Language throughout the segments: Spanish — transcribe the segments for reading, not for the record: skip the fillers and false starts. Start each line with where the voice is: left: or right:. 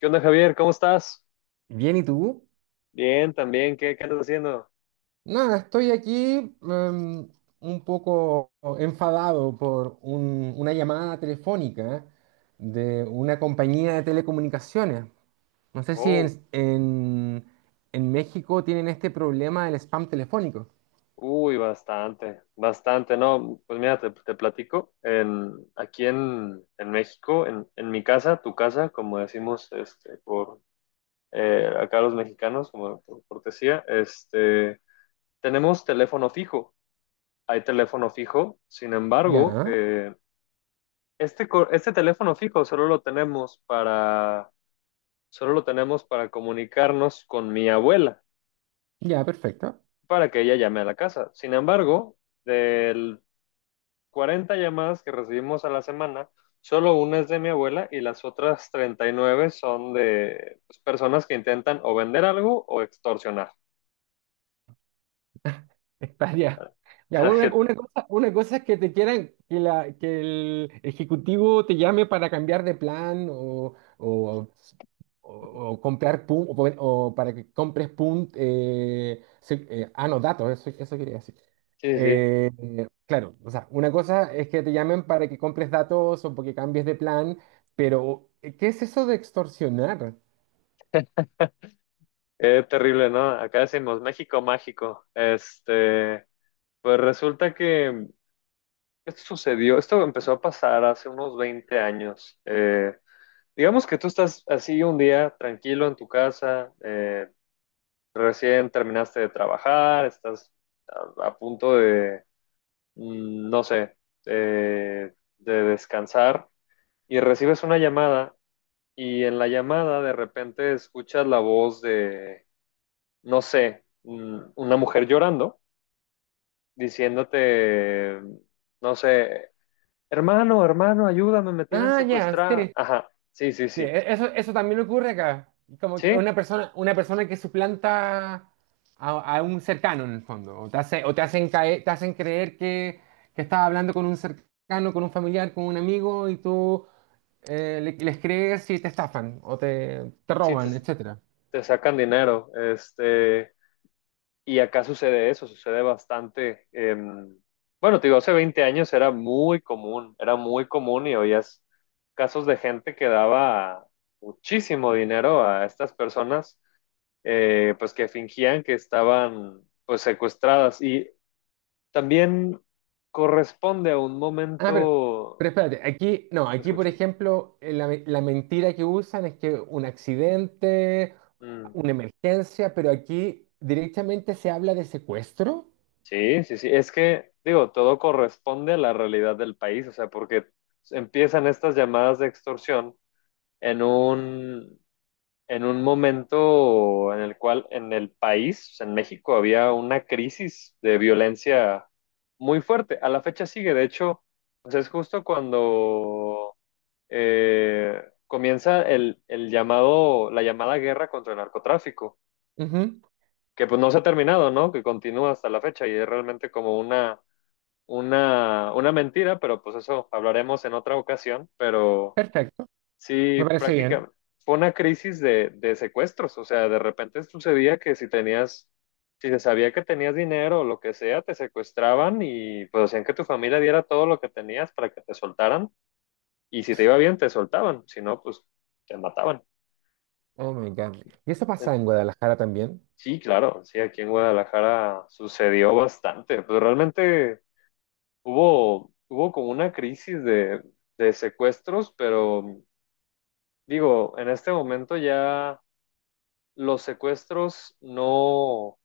left: ¿Qué onda, Javier? ¿Cómo estás?
right: Bien, ¿y tú?
left: Bien, también. ¿Qué andas haciendo?
right: Nada, estoy aquí em, un poco enfadado por una llamada telefónica de una compañía de telecomunicaciones. No sé si
left: Oh,
right: en, en- en México tienen este problema del spam telefónico.
left: uy, bastante, bastante. No, pues mira, te platico. Aquí en México, en mi casa, tu casa, como decimos este, por acá los mexicanos, como por cortesía, este, tenemos teléfono fijo. Hay teléfono fijo. Sin embargo,
right: Ya,
left: este teléfono fijo solo lo tenemos para comunicarnos con mi abuela.
right: ya, perfecto.
left: Para que ella llame a la casa. Sin embargo, del 40 llamadas que recibimos a la semana, solo una es de mi abuela y las otras 39 son de, pues, personas que intentan o vender algo o extorsionar.
right: Hectárea. Ya, ya,
left: Para
right: bueno, una cosa es que te quieran, que, la, que el ejecutivo te llame para cambiar de plan o, o comprar o, o para que compres no, datos, eso quería decir.
left: Sí, sí, sí.
right: Claro, o sea, una cosa es que te llamen para que compres datos o porque cambies de plan, pero ¿qué es eso de extorsionar?
left: Qué terrible, ¿no? Acá decimos México mágico. Pues resulta que esto empezó a pasar hace unos 20 años. Digamos que tú estás así un día tranquilo en tu casa, recién terminaste de trabajar, estás a punto de, no sé, de descansar, y recibes una llamada, y en la llamada de repente escuchas la voz de, no sé, una mujer llorando, diciéndote, no sé, hermano, hermano, ayúdame, me tienen
right: Ah, ya,
left: secuestrada.
right: sí.
left: Ajá, sí, sí,
right: Sí,
left: sí,
right: eso, eso también ocurre acá. Como que
left: sí,
right: una persona que suplanta a un cercano en el fondo. O o te hacen caer, te hacen creer que estás hablando con un cercano, con un familiar, con un amigo, y tú les crees y te estafan o te
left: sí, te,
right: roban, etcétera.
left: te sacan dinero. Y acá sucede eso, sucede bastante. Bueno, te digo, hace 20 años era muy común y oías casos de gente que daba muchísimo dinero a estas personas, pues que fingían que estaban, pues, secuestradas. Y también corresponde a un
right: Ah,
left: momento.
right: pero espérate, aquí, no,
left: ¿Lo
right: aquí por
left: escucho?
right: ejemplo, la mentira que usan es que un accidente,
left: Mm.
right: una emergencia, pero aquí directamente se habla de secuestro.
left: Sí, sí, sí, es que, digo, todo corresponde a la realidad del país, o sea, porque empiezan estas llamadas de extorsión en un, en un momento en el cual en el país, o sea, en México, había una crisis de violencia muy fuerte. A la fecha sigue, de hecho, pues es justo cuando comienza el llamado, la llamada guerra contra el narcotráfico, que pues no se ha terminado, ¿no? Que continúa hasta la fecha y es realmente como una mentira, pero pues eso hablaremos en otra ocasión, pero.
right: Perfecto,
left: Sí,
right: me parece bien.
left: prácticamente. Fue una crisis de secuestros, o sea, de repente sucedía que si se sabía que tenías dinero o lo que sea, te secuestraban y pues hacían que tu familia diera todo lo que tenías para que te soltaran. Y si te iba bien te soltaban, si no, pues te mataban.
right: Oh my God. ¿Y eso pasa en Guadalajara también?
left: Sí, claro, sí, aquí en Guadalajara sucedió bastante, pero realmente hubo como una crisis de secuestros, pero digo, en este momento ya los secuestros no,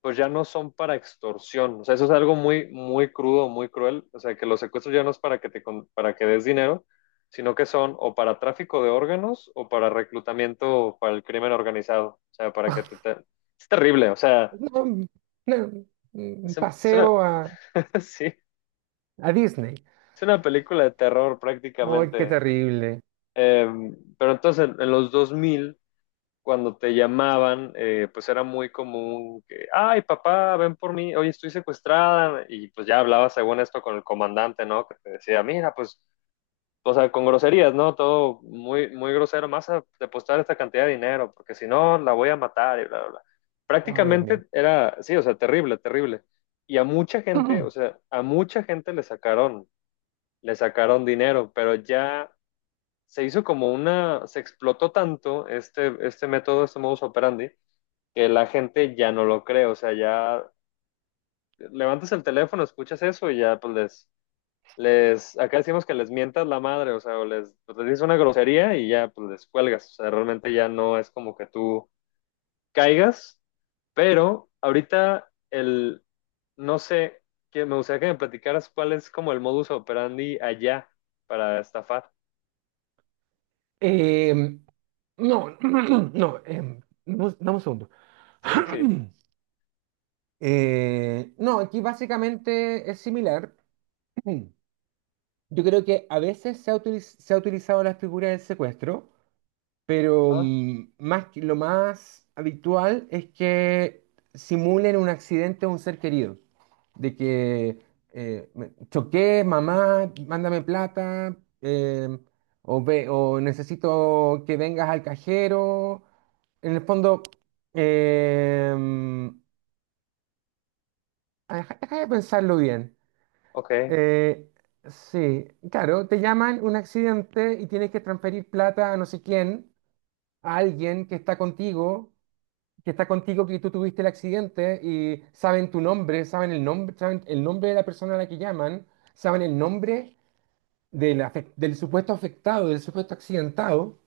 left: pues ya no son para extorsión. O sea, eso es algo muy, muy crudo, muy cruel. O sea, que los secuestros ya no es para que para que des dinero, sino que son o para tráfico de órganos o para reclutamiento para el crimen organizado. O sea, para que Es terrible. O sea,
right: No, no, un
left: es, un- es una,
right: paseo
left: Sí, es
right: a Disney.
left: una película de terror
right: ¡Ay, qué
left: prácticamente.
right: terrible!
left: Pero entonces, en los 2000 cuando te llamaban, pues era muy común que, ay, papá, ven por mí, oye, estoy secuestrada, y pues ya hablabas según esto con el comandante, ¿no? Que te decía, mira, pues, o sea, con groserías, ¿no? Todo muy, muy grosero, más a depositar esta cantidad de dinero, porque si no, la voy a matar y bla, bla, bla.
right: ¡Ay, Dios mío!
left: Prácticamente era, sí, o sea, terrible, terrible. Y a mucha gente, o sea, a mucha gente le sacaron dinero, pero ya se hizo como se explotó tanto este, este modus operandi, que la gente ya no lo cree, o sea, ya levantas el teléfono, escuchas eso y ya pues acá decimos que les mientas la madre, o sea, o les, pues, les dices una grosería y ya pues les cuelgas, o sea, realmente ya no es como que tú caigas, pero ahorita el, no sé, que me gustaría que me platicaras cuál es como el modus operandi allá para estafar.
right: Em, no, no, dame un segundo.
left: Sí, sí.
right: No, aquí básicamente es similar. Yo creo que a veces se ha utilizado la figura del secuestro. Pero
left: Ah,
right: más, lo más habitual es que simulen un accidente a un ser querido. De que choqué, mamá, mándame plata, eh, o necesito que vengas al cajero. En el fondo, em, deja de pensarlo bien.
left: ok.
right: Eh, sí, claro, te llaman un accidente y tienes que transferir plata a no sé quién, a alguien que está contigo, que tú tuviste el accidente y saben tu nombre, saben el nombre de la persona a la que llaman, saben el nombre del supuesto afectado, del supuesto accidentado.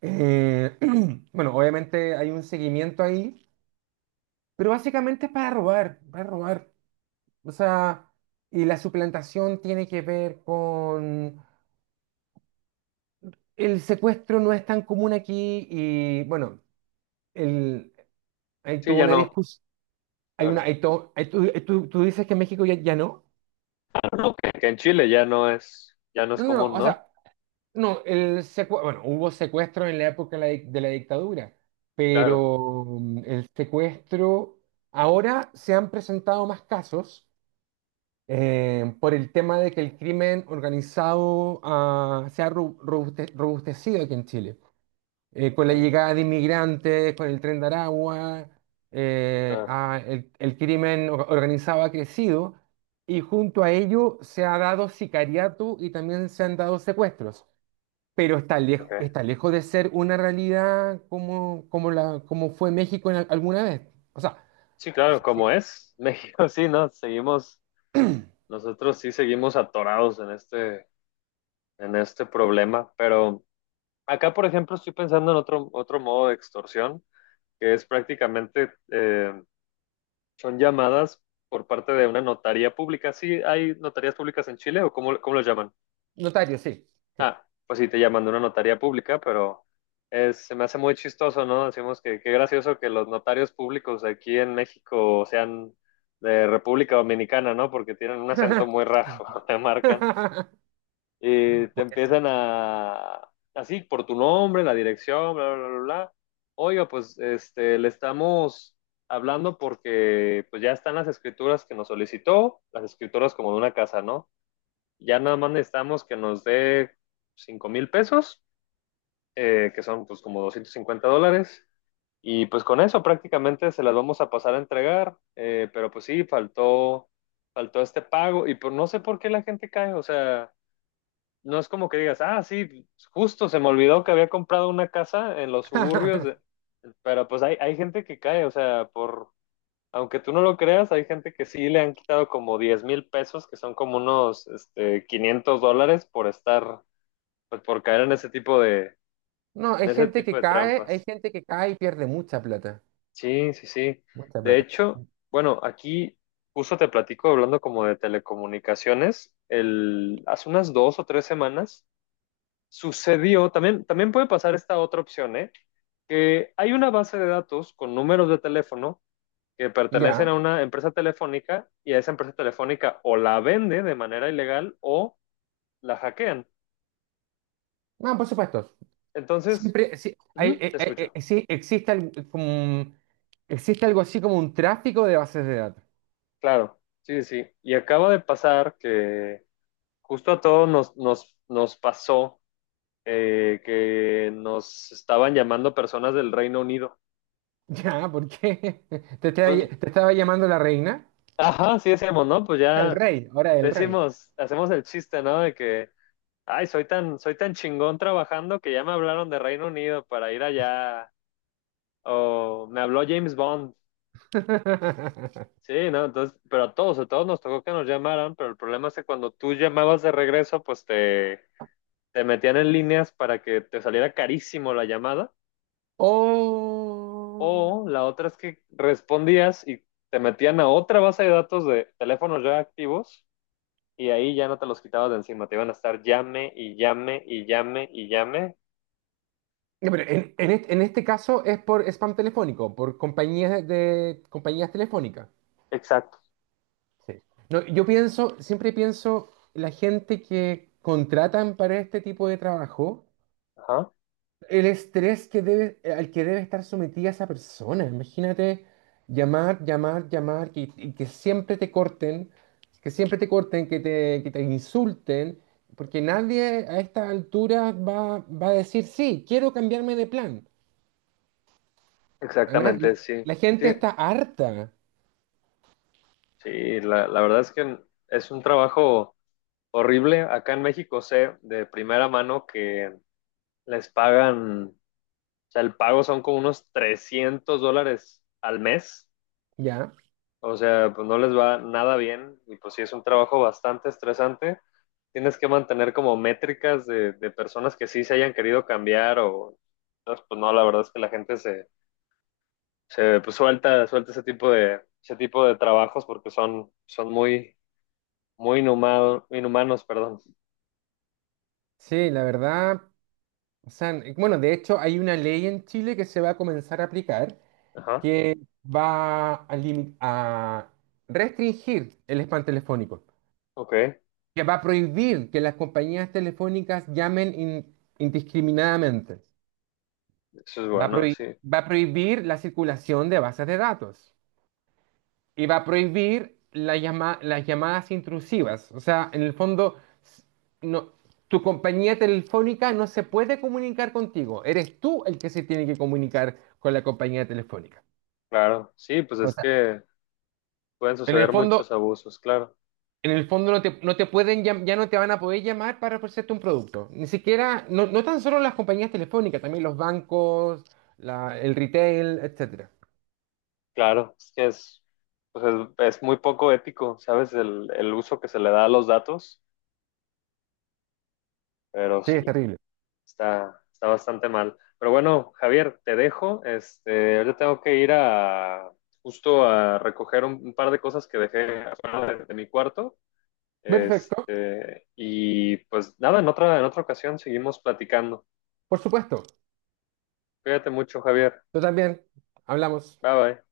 right: Eh, bueno, obviamente hay un seguimiento ahí, pero básicamente es para robar, para robar. O sea, y la suplantación tiene que ver con… El secuestro no es tan común aquí y bueno, el, hay
left: Sí,
right: toda
left: ya
right: una
left: no,
right: discusión. Hay una,
left: claro.
right: hay to- hay- tú dices que en México ya no.
left: Bueno, que en Chile ya no es
right: No, no, no,
left: común,
right: o
left: ¿no?
right: sea, no, bueno, hubo secuestro en la época de de la dictadura,
left: Claro.
right: pero el secuestro, ahora se han presentado más casos por el tema de que el crimen organizado se ha robustecido aquí en Chile. Con la
left: Ok.
right: llegada de inmigrantes, con el tren de Aragua,
left: Claro,
right: el organizado ha crecido y junto a ello se ha dado sicariato y también se han dado secuestros, pero
left: ok.
right: está lejos de ser una realidad como, como, como fue México en alguna vez. O sea,
left: Sí, claro,
right: sí,
left: como es México, sí, ¿no? Seguimos, nosotros sí seguimos atorados en este, problema, pero acá, por ejemplo, estoy pensando en otro modo de extorsión, que es prácticamente, son llamadas por parte de una notaría pública. ¿Sí hay notarías públicas en Chile o cómo lo llaman?
right: notario, sí. Sí.
left: Ah, pues sí, te llaman de una notaría pública, pero se me hace muy chistoso, ¿no? Decimos que qué gracioso que los notarios públicos aquí en México sean de República Dominicana, ¿no? Porque tienen un acento muy raro, te marcan. Y te
right: Puede ser.
left: empiezan a, así, por tu nombre, la dirección, bla, bla, bla, bla. Oiga, pues le estamos hablando porque pues ya están las escrituras que nos solicitó, las escrituras como de una casa, ¿no? Ya nada más necesitamos que nos dé 5,000 pesos, que son, pues, como $250. Y pues con eso prácticamente se las vamos a pasar a entregar. Pero pues sí, faltó este pago. Y pues no sé por qué la gente cae. O sea, no es como que digas, ah, sí, justo se me olvidó que había comprado una casa en los suburbios. Pero pues hay gente que cae, o sea, por, aunque tú no lo creas, hay gente que sí le han quitado como 10,000 pesos, que son como unos $500 por estar, pues por caer en ese tipo de,
right: No, hay gente que cae, hay
left: trampas.
right: gente que cae y pierde mucha plata.
left: Sí, sí, sí.
right: Mucha
left: De
right: plata.
left: hecho, bueno, aquí justo te platico hablando como de telecomunicaciones, hace unas 2 o 3 semanas sucedió, también, también puede pasar esta otra opción, ¿eh? Que hay una base de datos con números de teléfono que pertenecen a
right: Ya.
left: una empresa telefónica, y a esa empresa telefónica o la vende de manera ilegal o la hackean.
right: No, por supuesto.
left: Entonces,
right: Siempre, sí,
left: ujú, te escucho.
right: sí, existe, como, existe algo así como un tráfico de bases de datos.
left: Claro, sí, sí. Sí. Y acaba de pasar que justo a todos nos pasó que nos estaban llamando personas del Reino Unido.
right: Ya, ¿por qué?
left: Pues,
right: Te estaba llamando la reina?
left: ajá, sí decíamos, ¿no? Pues
right: El
left: ya
right: rey, ahora el rey.
left: decimos, hacemos el chiste, ¿no? De que, ay, soy tan chingón trabajando que ya me hablaron de Reino Unido para ir allá, o me habló James Bond. Sí, ¿no? Entonces, pero a todos nos tocó que nos llamaran, pero el problema es que cuando tú llamabas de regreso, pues te metían en líneas para que te saliera carísimo la llamada,
right: Oh.
left: o la otra es que respondías y te metían a otra base de datos de teléfonos ya activos, y ahí ya no te los quitabas de encima, te iban a estar llame y llame y llame y llame.
right: No, pero en este caso es por spam telefónico, por compañías de, compañías telefónicas.
left: Exacto,
right: Sí. No, yo pienso, siempre pienso, la gente que contratan para este tipo de trabajo.
left: ajá,
right: El estrés que debe, al que debe estar sometida esa persona. Imagínate llamar, llamar, llamar, que, y que siempre te corten, que siempre te corten, que te insulten, porque nadie a esta altura va, va a decir, sí, quiero cambiarme de plan. A na-
left: exactamente, sí,
right: la
left: sí,
right: gente está harta,
left: sí, la verdad es que es un trabajo horrible. Acá en México sé de primera mano que les pagan, o sea, el pago son como unos $300 al mes.
right: ¿ya?
left: O sea, pues no les va nada bien y pues sí es un trabajo bastante estresante. Tienes que mantener como métricas de personas que sí se hayan querido cambiar. O entonces, pues no, la verdad es que la gente se pues, suelta ese tipo de trabajos porque son muy, muy inhumanos, perdón.
right: Sí, la verdad, o sea, bueno, de hecho hay una ley en Chile que se va a comenzar a aplicar
left: Ajá,
right: que a restringir el spam telefónico,
left: ok,
right: que va a prohibir que las compañías telefónicas llamen indiscriminadamente,
left: eso es
right: va a,
left: bueno,
right: prohi-
left: sí.
right: va a prohibir la circulación de bases de datos y va a prohibir las llamadas intrusivas. O sea, en el fondo, s- no, tu compañía telefónica no se puede comunicar contigo, eres tú el que se tiene que comunicar con la compañía telefónica.
left: Claro, sí, pues
right: O
left: es
right: sea,
left: que pueden
right: en el
left: suceder
right: fondo…
left: muchos abusos, claro,
right: En el fondo no te, no te pueden, ya no te van a poder llamar para ofrecerte un producto. Ni siquiera, no, no tan solo las compañías telefónicas, también los bancos, el retail, etcétera.
left: claro, es que es, pues es muy poco ético, ¿sabes? El uso que se le da a los datos, pero
right: Sí, es
left: sí,
right: terrible.
left: está bastante mal. Pero bueno, Javier, te dejo, ahorita tengo que ir a, justo a recoger un par de cosas que dejé afuera de mi cuarto,
right: Perfecto,
left: y pues nada, en otra, ocasión seguimos platicando.
right: por supuesto.
left: Cuídate mucho, Javier.
right: Tú también. Hablamos.
left: Bye bye.